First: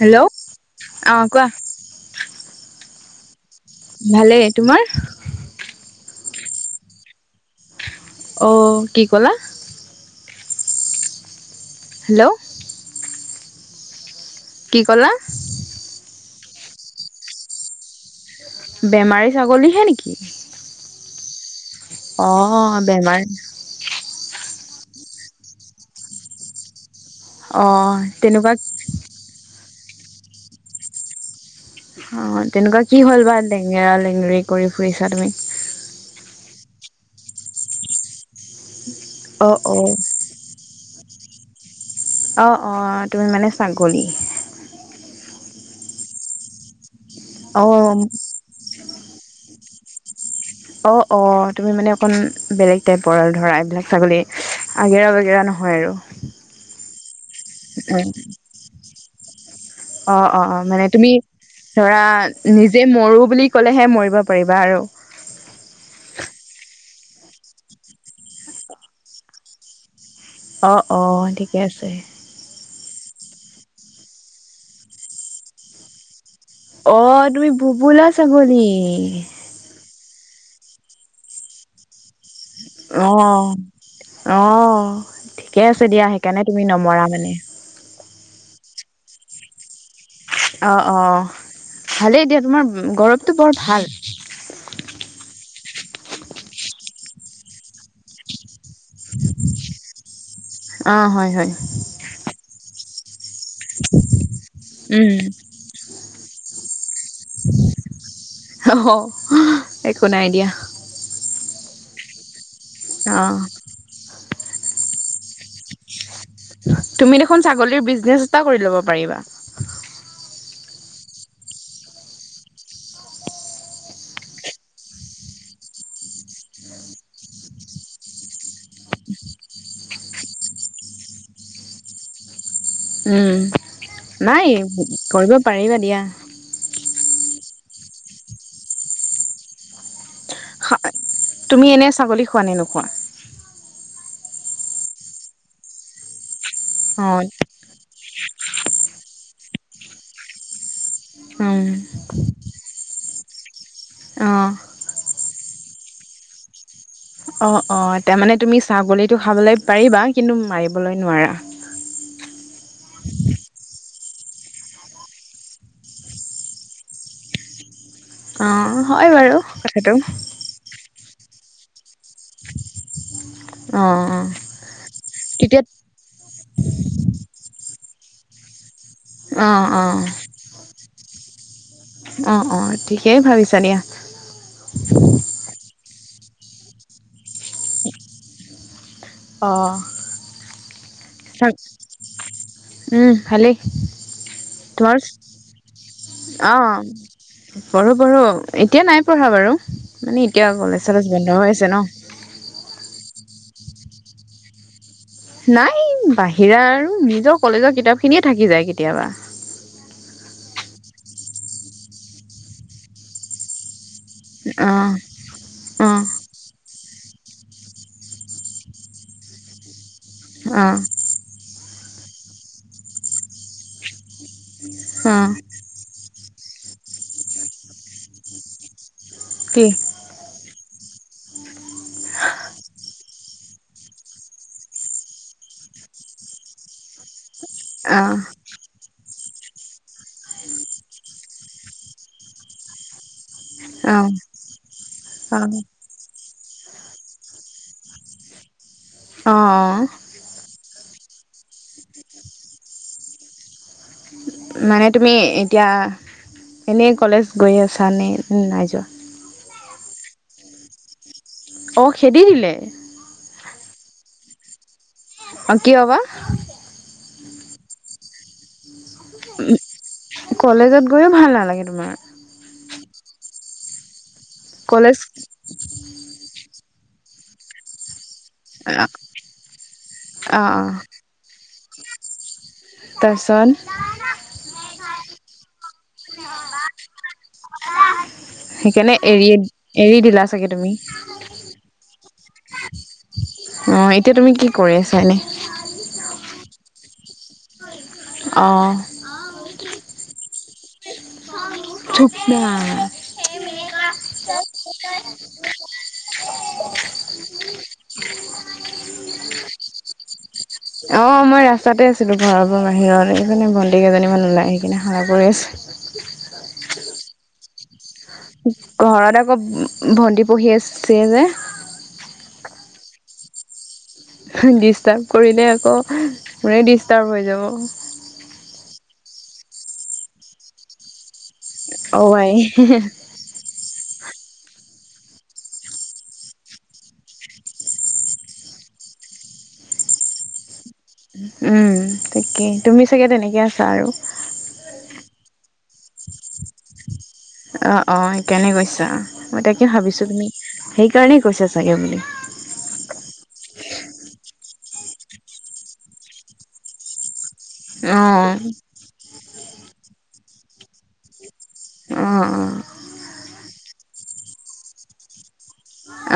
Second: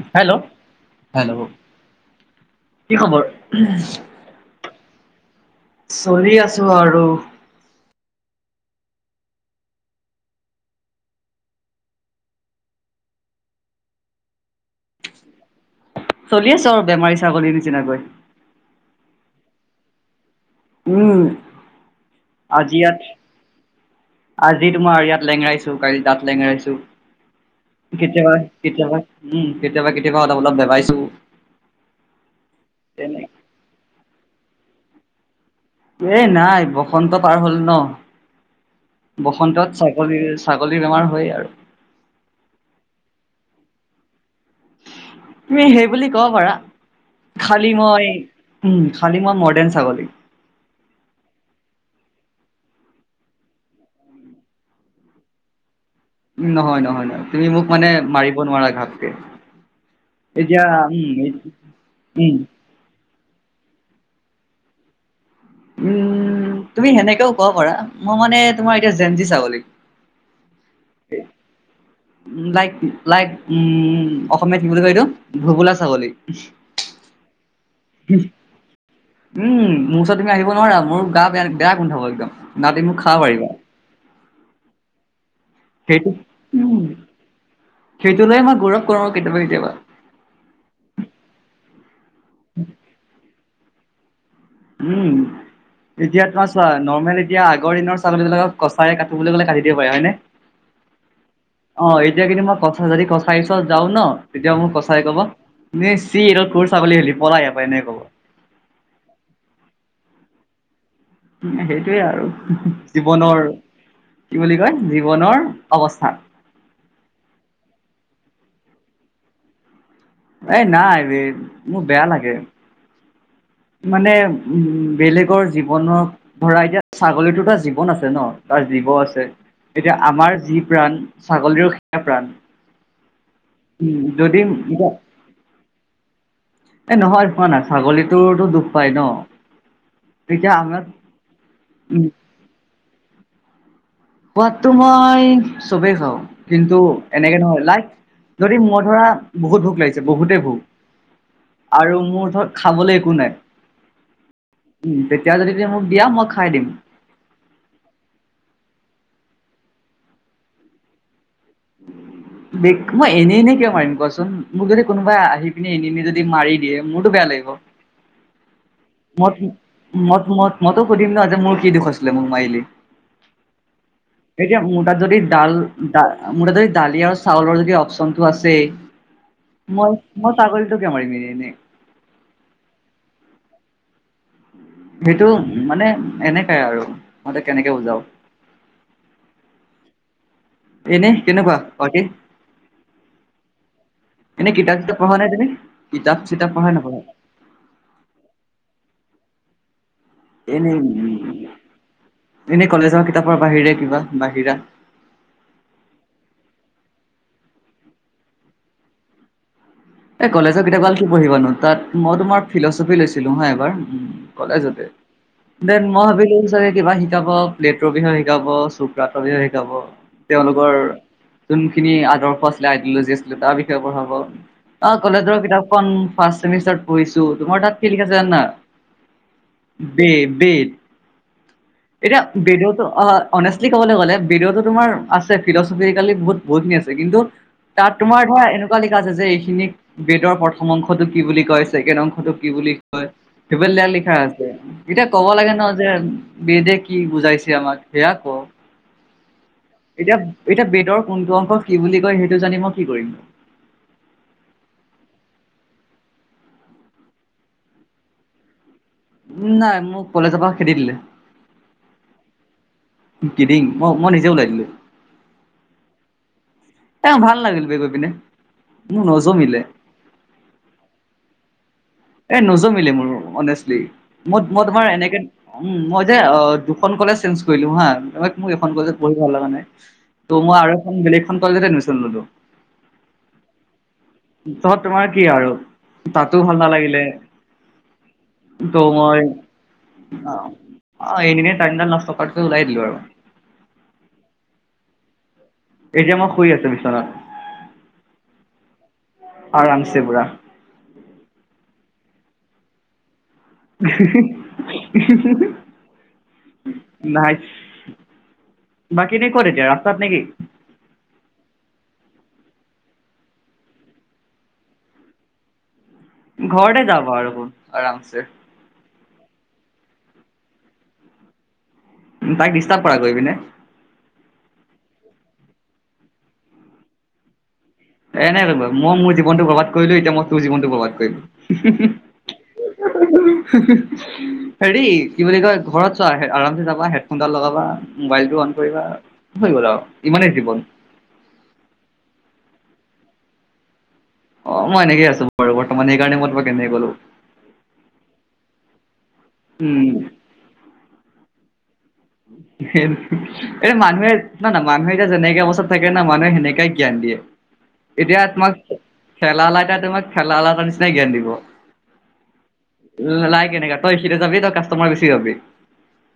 Hello অ hello hello? কোৱা কি খবৰ? ভালেই তোমাৰ? চলি আছো আৰু। অ'কি ক'লা? হেল্ল'? কি ক'লা? চলি আছোঁ আৰু বেমাৰী ছাগলীৰ নিচিনাকৈ। বেমাৰী ছাগলীহে নেকি? উম, অ আজি ইয়াত। বেমাৰ আজি তোমাৰ ইয়াত লেংৰাইছো, কালি তাত লেংৰাাইছো। অ কেতিয়াবা তেনেকুৱা কেতিয়াবা উম, কেতিয়াবা কেতিয়াবা অলপ অলপ বেবাইছো। অ, তেনেকুৱা কি তেনে হ'ল বা? লেঙেৰা-লেঙেৰি কৰি ফুৰিছা তুমি। এই নাই বসন্ত পাৰ হ'ল ন? অ অ বসন্ততচাকেল। [unintelligible] ছাগলীৰ বেমাৰ হয়েই আৰু অ, অ,। তুমি মানে ছাগলী? তুমি হেৰি বুলি ক'ব পাৰা, অ খালি মই উম, খালী মই মডাৰ্ণ ছাগলী। অ, অ। তুমি মানে অকমান বেলেগ টাইপৰ আৰু ধৰা, এইবিলাক ছাগলী আগেৰা-বেগেৰা নহয় আৰু উম, নহয়, নহয়, নহয়। তুমি মোক মানে মাৰিব নোৱাৰা ঘাপকে। অ, অ, অ। এতিয়া মানে তুমি উম ধৰা, উম নিজে মৰো বুলি ক'লে হে মৰিব পাৰিবা আৰু উম, তুমি সেনেকেও কব পাৰা, মই মানে তোমাৰ এতিয়া জেনজি ছাগলী। অ'অ। ঠিকে আছে। উ, লাইক লাইক উম, অসমীয়া কি বুলি কয় এইটো? ভোবোলা ছাগলী। অ'তুমি ভোবোলা ছাগলী? উম, মোৰ ওচৰত তুমি আহিব নোৱাৰা। মোৰ গা বেয়া বেয়া গোন্ধাব একদম। না তুমি মোক খাব পাৰিবা অ', অ'। ঠিকে আছে দিয়া। সেইটো সেইকাৰণে তুমি উম নমৰা মানে? সেইটো লৈয়েই মই গৌৰৱ কৰোঁ কেতিয়াবা কেতিয়াবা। অ, অ। ভালেই দিয়া। তোমাৰ গৌৰৱটো বৰ ভাল। উম,। এতিয়া তোমাৰ চোৱা, নৰ্মেল এতিয়া আগৰ দিনৰ ছাগলীবিলাকক কচায়ে কাটো বুলি ক'লে কাটি দিব পাৰে হয়নে? অ, হয়, হয়, হয়। অ, এতিয়া কিন্তু, মই কচাই যদি কচাই ওচৰত যাওঁ ন? তেতিয়া মোক কচায়ে ক'ব উম, তুমি চিঃ, তই ছাগলী আহিলি? পলা ইয়াৰ পৰা। এনেকে ক'ব। অ'হ, একো নাই দিয়া। সেইটোৱে আৰু অ'। জীৱনৰ কি বুলি কয়? জীৱনৰ অৱস্থা। তুমি দেখোন ছাগলীৰ বিজনেচ এটা কৰি ল'ব পাৰিবা। এই নাই বে মোৰ বেয়া লাগে। মানে উ বেলেগৰ জীৱনৰ ধৰা, এতিয়া ছাগলীটো তাৰ জীৱন আছে ন? তাৰ জীৱো আছে। এতিয়া আমাৰ যি প্ৰাণ ছাগলীৰো সেয়াই প্ৰাণ। উম, উম যদি নাই এ কৰিব পাৰিবা দিয়া। এই নহয় খোৱা না, ছাগলীটোৰ টো দুখ পায় ন? তেতিয়া আমৰ তুমি এনে ছাগলী খোৱা নে নোখোৱা? খোৱাতটো মই চবেই খাওঁ। কিন্তু, অ', এনেকে নহয় লাইক যদি মই ধৰা বহুত ভোক লাগিছে বহুতেই ভোক উম, আৰু মোৰ ওচৰত খাবলৈ একো নাই, অ'। উম তেতিয়া যদি তুমি মোক দিয়া মই খাই দিম। অ অ তাৰমানে তুমি ছাগলীটো খাবলৈ পাৰিবা কিন্তু মাৰিবলৈ নোৱাৰা। দে মই এনেই এনেই কিয় মাৰিম কোৱাচোন? মোক যদি কোনোবাই আহি পিনে এনেই এনেই যদি মাৰি দিয়ে মোৰতো বেয়া লাগিব। অ হয় মত বাৰু কথাটো। মত মত মইতো সোধিম ন যে মোৰ কি দুখ আছিলে মোক মাৰিলি? অ', অ'। এতিয়া মোৰতাত যদি ডাল মোৰতাত যদি দালি আৰু চাউলৰ যদি অপশচনটো আছেই অ', অ', মই মই ছাগলীটো কিয় মাৰিম এনেই এনেই অঁ অঁ ঠিকেই ভাবিছা দিয়া। সেইটো মানে এনেকে আৰু মই এতিয়া কেনেকে বুজাও, অ, এনেই কেনেকুৱা বাকী? উম, ভালেই এনেই কিতাপ তোমাৰ চিতাপ পঢ়া নাই তুমি, কিতাপ চিতাপ পঢ়া অ', নপঢ়া? পঢ়ো পঢ়ো এতিয়া নাই পঢ়া বাৰু মানে এতিয়া কলেজ চলেজ বন্ধ এনেই হৈ আছে ন, এনেই কলেজৰ কিতাপৰ বাহিৰে কিবা বাহিৰা? নাই বাহিৰা আৰু নিজৰ কলেজৰ কিতাপ খিনিয়ে থাকি যায় কেতিয়াবা। এই কলেজৰ কিতাপ কাল কি পঢ়িবানো তাত মই তোমাৰ ফিলচফি লৈছিলো হা এবাৰ কলেজতে, অ'। [inaudible] দেন অ', মই ভাবিলো চাগে কিবা শিকাব ফ্লেটৰ বিষয়ে শিকাব ছক্ৰেটিছৰ বিষয়ে শিকাব। তেওঁলোকৰ অ', যোনখিনি আদৰ্শ আছিলে আইডিঅলজিছ আছিলে তাৰ বিষয়ে পঢ়াব। অ কলেজৰ কিতাপখন ফাৰ্চ চেমিষ্টাৰত পঢ়িছো তোমাৰ তাত কি লিখা আছে জানা? কি? বেদ বেদ এতিয়া বিদটো অ অনেষ্টলি ক'বলৈ গ'লে বেদ টো তোমাৰ আছে ফিলছফি আজিকালি বহুত বহুতখিনি আছে কিন্তু তাত অ', তোমাৰ ধৰা এনেকুৱা লিখা আছে যে খিনিক বেদৰ প্ৰথম অংশতটোক কি বুলি কয়, ছেকেণ্ড অংশতটো কি বুলি কয়? সেইবিলাক অ', অ', লিখা আছে। এতিয়া কব লাগে ন যে বেদে কি বুজাইছে আমাক সেয়াই কওক। অ, এতিয়া এতিয়া বেদৰ কোনটো অংশ কি বুলি কয় সেইটো জানি মই কি কৰিম? মানে তুমি এতিয়া এনেই কলেজ গৈ আছানে নাই যোৱা? নাই মোক কলেজৰ পৰা খেদি দিলে। অঁ খেদি দিলে? কিদিং মই মই নিজে ওলাই দিলোঁ। অ কি বা? এ ভাল লাগিল বে গৈ পিনে মোৰ নজমিলে। কলেজত গৈও ভাল নালাগে তোমাৰ? এই নজমিলে মোৰ অনেষ্টলি মই মই তোমাৰ কলেজ এনেকে উম, মই যে দুখন কলেজ চেঞ্জ কৰিলো হা তাৰ মানে মোৰ এইখন অ কলেজত পঢ়ি ভাল লগা নাই। তু' অ মই আৰু এখন বেলেগ এখন কলেজত এডমিচন ললো। তাৰপিছত? তাৰপিছত তোমাৰ কি আৰু তাতো ভাল নালাগিলে। ত' সেইকাৰণে মই, এৰি এৰি দিলা চাগে তুমি এনেই তাইম ডাল নষ্ট ক লাই দিলো আৰু। অ', এতিয়া তুমি কি কৰি আছা এনেই? এতিয়া মই শুই আছো বিচনাত। [unintelligible] অ'। আৰামচে পোৰা। চুপনা। নাই। বাকী এটিয়া ক'ত এতিয়া ৰাস্তাত নেকি? অ', মই ৰাস্তাতে আছিলো ঘৰ পৰাৰ বাহিৰত এই ভণ্টি কেইজনী মান ওলাই আহি কিনে হাল্লা কৰি আছে। ঘৰতে যাব আৰু আৰামছে। ঘৰত আকৌ ভন্টি পঢ়ি আছে যে। তাইক ডিষ্টাৰ্ব কৰা গৈ পিনে। ডিষ্টাৰ্ব কৰিলে আকৌ মোৰেই ডিষ্টাৰ্ব হৈ যাব। এ নাই মই মোৰ জীৱনটো বৰ্বাদ কৰিলো, এতিয়া মই তোৰ জীৱনটো বৰ্বাদ কৰিম। অ আই [unintelligible] হেৰি কি বুলি কই ঘৰত চোৱা আৰামচে যাবা, হেডফোনডাল লগাবা, মোবাইলটো অন কৰিবা হৈ গ'ল আৰু ইমানেই জীৱন। উম। ঠিকেই তুমি চাগে তেনেকে আছা‌ আৰু। অ', মই এনেকে আছো বাৰু বৰ্ত্তমান এই কাৰণে মই তোমাক এনেকে কলো। অ', অ', সেইকাৰণে কৈছা মই তাকে উম ভাবিছো, তুমি সেইকাৰণেই কৈছা চাগে বুলি। [inaudible] এতিয়া মানুহে না মানুহে এতিয়া যেনেকে অৱস্থাত থাকে না মানুহে সেনেকাই জ্ঞান দিয়ে। অ এতিয়া তোমাক, ঠেলা অলা এটা তোমাক ঠেলা অলা এটাৰ নিচিনাই জ্ঞান দিব। অ', অ'। লাই কেনেকা তই এইখিতে যাবি তই কাষ্টমাৰ বেছি পাবি,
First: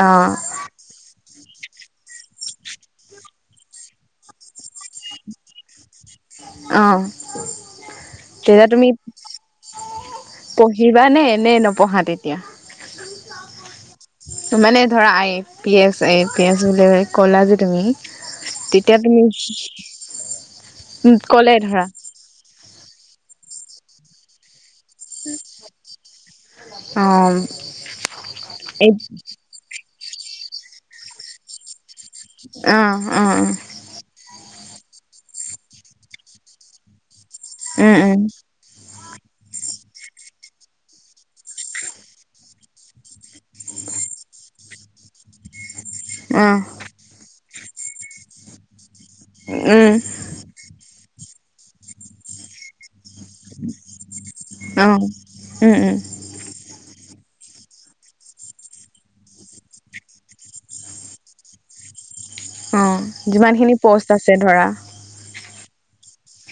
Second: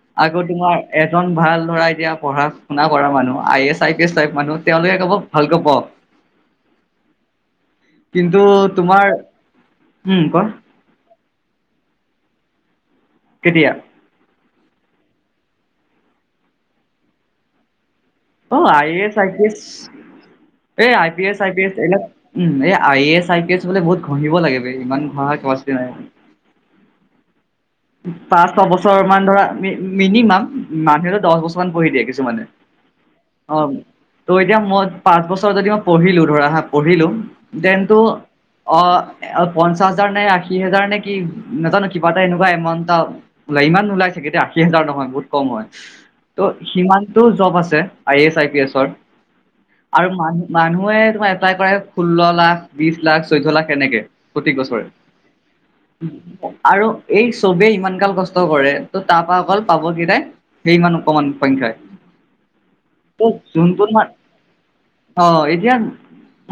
অ অ আকৌ তোমাৰ এজন ভাল ধৰা এতিয়া পঢ়া শুনা কৰা মানুহ I S, I P S type মানুহ তেওঁলোকে ক'ব ভালকৈ পঢ়। অ', কিন্তু যিহে তুমি তোমাৰ উম ক পঢ়ি যিমানেই এনেই নপঢ়া তেতিয়া। কেতিয়া? ত মানে ধৰা আই পি এছ, আ পি এছ বুলি ক'লা যে তুমি। অ', আই তেতিয়া এছ, তুমি আই পি এছ, এই আই পি এছ, আই ক'লে পি এ ধৰা উম, এই I A S, I P S বোলে বহুত ঘঁহিব লাগিব বে ইমান ঘঁহা কেপাচিটি নাই মোৰ। অ'। পাঁচ ছ এই বছৰ মান ধৰামি মিনিমাম, মানুহ দহ বছৰমান পঢ়ি দিয়ে কি [unintelligible] অ'। ত' এতিয়া মই পাঁচ বছৰ যদি মই পঢ়িলো ধৰা হা পঢ়িলো উম দেনটো অ', পঞ্চাশ হাজাৰ নে আশী হাজাৰ নে কি নাজানো কিবা এটা এনেকুৱা ও ইমান নোলাই চাগে দেই, আশী হাজাৰ নহয় বহুত কম হয় উম অ ত' সিমান টো জব আছে আই এছ আই পি এছৰ [inaudible] আৰু মানুহ মানুহে তোমাৰ এপ্লাই কৰে ষোল্ল লাখ বিশ লাখ চৈধ্য লাখ এনেকে প্ৰতি অ উম উম বছৰে আৰু এই চবেই ইমান গাল কষ্ট কৰে দত্ত ত' তাৰপা অকল পাব কেইটাই সেই মানু অকমান সংখ্যাই অ' ত' যিমানখিনি যোনটো তোমাৰ প'ষ্ট আছে ধৰা অ' এতিয়া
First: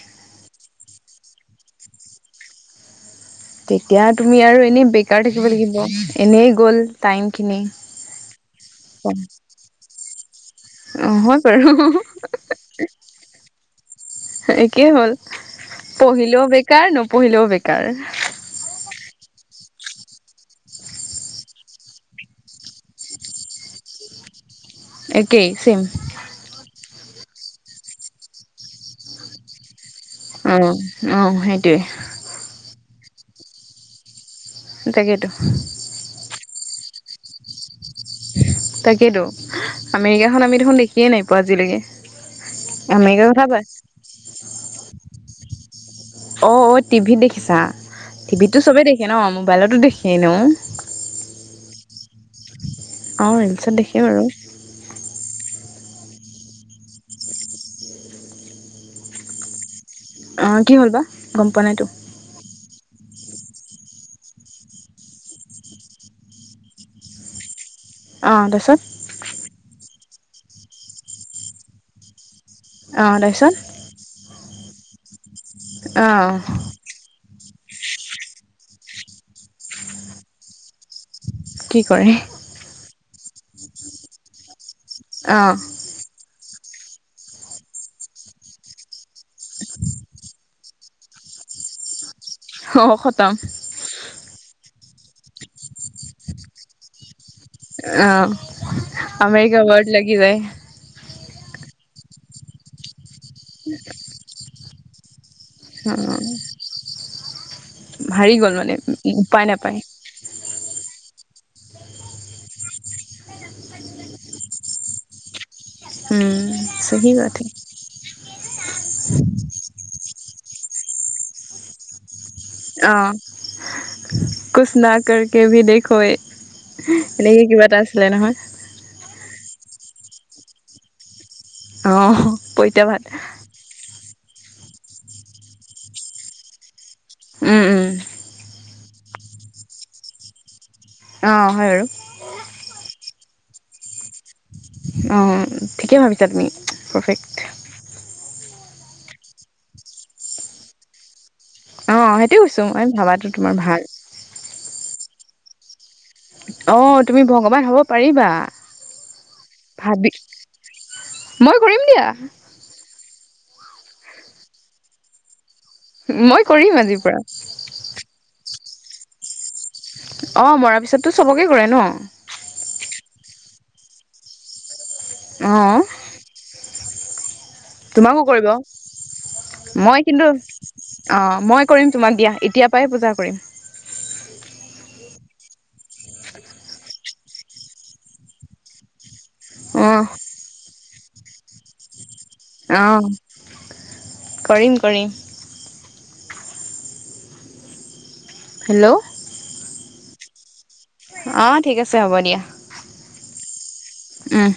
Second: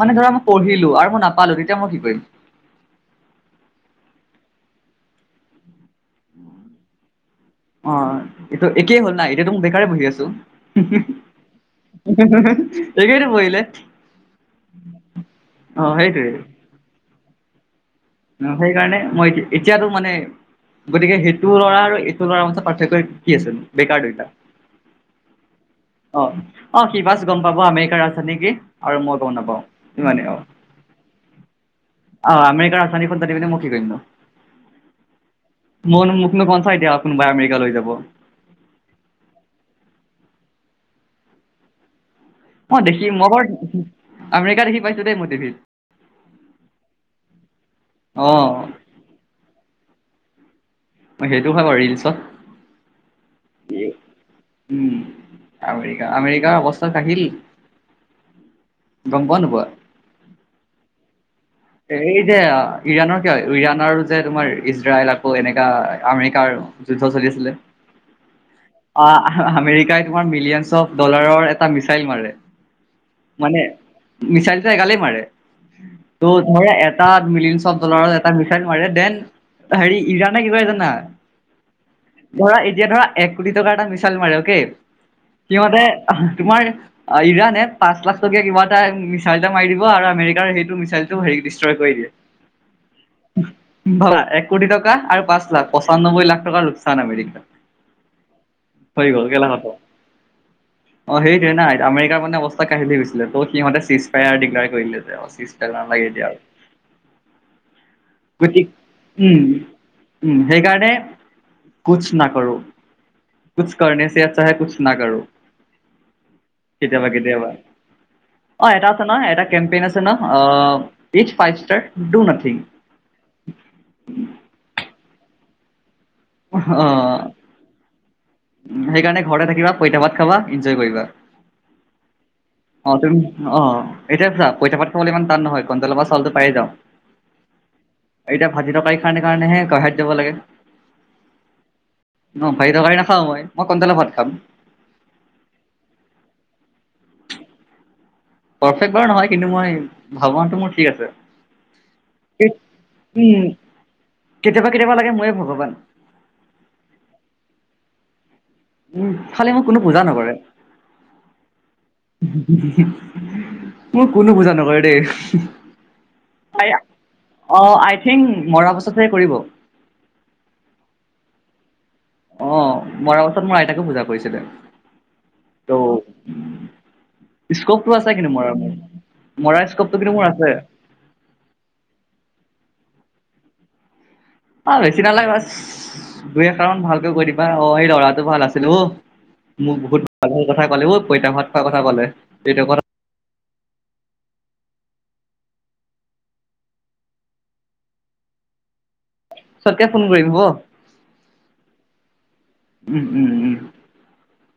মানে ধৰা মই পঢ়িলো আৰু মই নাপালো তেতিয়া মই কি কৰিম। তেতিয়া তুমি আৰু এনেই বেকাৰ থাকিব লাগিব এনেই গ'ল টাইমখিনি অ' এইটো একেই হ'ল না এতিয়া তো মই বেকাৰে বহি আছো অ হয় বাৰু [unintelligible] কৰিলে। একেই হ'ল, সেইটোৱে পঢ়িলেও বেকাৰ নপঢ়িলেও বেকাৰ। অ', সেইকাৰণে মই এতিয়াতো মানে গতিকে সেইটো ল'ৰা আৰু এইটো ল'ৰাৰ মাজত পাৰ্থক্য কি আছিল বেকাৰ দুইটা। একেই চেম। অ', অ', সি বাচ গম পাব আমেৰিকাৰ ৰাজধানী কি আৰু মই গম নাপাওঁ। অ', অ', সেইটোৱে। আৰু আমেৰিকাৰ ৰাজধানীখন জানি পিনে মই কি কৰিম নো? তাকেতো। মোকনো কনচা এতিয়া কোনোবাই আমেৰিকা লৈ যাব। তাকেইেতো, আমেৰিকাখন আমি দেখোন দেখিয়ে নাই পোৱা আজিলৈকে। অ', দেখি আমেৰিকাৰ মই কথা পাই বাৰু আমেৰিকা দেখি পাইছোঁ দেই মই টিভিত। অ', অ', টিভিত দেখিছা, টিভিততো অ চবেই দেখে ন মোবাইলতো দেখি এনেও। সেইটো হয় ৰীলছত। অ', ৰিলচত দেখি বাৰু। উম, আমেৰিকা-আমেৰিকাৰ অৱস্থা কাহিল। গম পোৱা নোপোৱা? অ', কি হ'ল বা? গম পোৱা নাইতো। এই যে ইৰাণৰ কিয় ইৰাণ আৰু যে তোমাৰ ইজৰাইল আকৌ এনেকা আমেৰিকাৰ যুদ্ধ চলি আছিলে। অ', তাৰপিছত। অ', আমেৰিকাই তোমাৰ মিলিয়নছ অফ ডলাৰৰ এটা মিছাইল মাৰে। অ তাৰপিছত মানে মিছাইলটো এগালেই মাৰে ত' অ ধৰা এট তাত মিলয়নচ অফ ডলাৰৰ এটা মিছাইল মাৰে দেন হেৰি ইৰাণে কি কয় জানা? কি কয়? ধৰা এতিয়া ধৰা এক কোটি টকাৰ এটা মিছাইল মাৰে অ'কে, অ সিহঁতে তোমাৰ ইৰানে পাঁচ লাখ টকীয়া কিবা এটা মিচাইল এটা মাৰি দিব আৰু আমেৰিকাৰ সেইটো মিচাইল টো হেৰি ডেষ্ট্ৰয় কৰি দিয়ে। অ', খতম। ভাল, এক কোটি টকা আৰু পাঁচ লাখ পঁচান্নব্বৈ টকাৰ লোকচান আমেৰিকাৰ। অ', হৈ গ'ল গেলা আমেৰিকাৰ খতম। ৱাৰ্ড লাগি যায় অ', সেইটোৱে না আমৰিকাৰ মানে অৱস্থা কঢ়িল হৈ গৈছিলে ত', সিহতে চীজ ফায়াৰ ডিক্লায়াৰ কৰিলে অ যে [unintelligible] এতিয়া আৰু। হাৰি গ'ল গতিক মানে উম উপায় নাপায়। উম, সেইকাৰণে কোচ নাকৰো। কোছ কৰনেছে আচ্ছা হে কোছ না কৰো। উম কেতিয়াবা চহী কথা কেতিয়াবা। অ', এটা আছে নহয় এটা কেম্পেইন আছে ন অ' ইচ্ ফাইপ ইষ্টাৰ দো নাথিঙ অ কোচ না কাৰকে ভি দেখৌ এনেকে কিবা এটা আছিলে নহয়। উম, সেইকাৰণে ঘৰতে থাকিবা পইতা ভাত খাবা, ইঞ্জয় কৰিবা। অ'। পইতা অ', ভাত তুমি অ', এতিয়া চোৱা পইতা ভাত খাবলে ইমান টান নহয় কন্ট্ৰলৰ পৰা চাউলটো পায়েই যাওঁ। উম, উম। এতিয়া ভাজি টৰকাৰী কাৰণে কাৰণেহে [unintelligible] যাব লাগে। [unintelligible] অ', হয় বাৰু। অহ ভাজি তৰকাৰি নাখাওঁ মই, মই কন্ট্ৰলৰ ভাত খাম। অ ঠিকেই ভাবিছা তুমি পাৰফেক্ট পাৰফেক্ট বাৰু নহয় কিন্তু মই ভাবনাটো মোৰ ঠিক আছে অ সেইটোৱে এই কৈছোঁ মই ভাবাটো উম তোমাৰ ভাল কেতিয়াবা কেতিয়াবা লাগে ময়েই ভগৱান অহ তুমি ভগৱান হ'ব পাৰিবা উম খালি মোক কোনো পূজা ভাবি নকৰে। মই কৰিম দিয়া মোক কোনো পুজা নকৰে দেই মই আই কৰিম আজিৰ পৰা অ আই থিংক মৰা পাছতহে কৰিব অহ মৰাৰ পিছততো চবকে কৰে ন অ মৰা পাছত মোৰ আইতাকো পুজা কৰিছিলে্ অহ' স্কপটো আছে তোমাকো কিন্তু কৰিব মৰা মোৰ মৰা স্কপটো কিন্তু মোৰ আছে অ মই কৰিম তোমাক দিয়া এতিয়াৰ পৰাই পূজা কৰিম অ বেছি নালাগে বছ দুই এষাৰমান ভালকে কৈ দিবা অ সেই লৰাটো ভাল আছিল অ মোক অ বহুত ভাল ভাল কথা কলে ঐ পইতা ভাত খোৱা কথা কলে এইটো কথা অ কৰিম কৰিম হেল্ল' পাছতকে ফোন কৰিম হ'ব অ ঠিক আছে হ'ব দিয়া উম উম উম। উম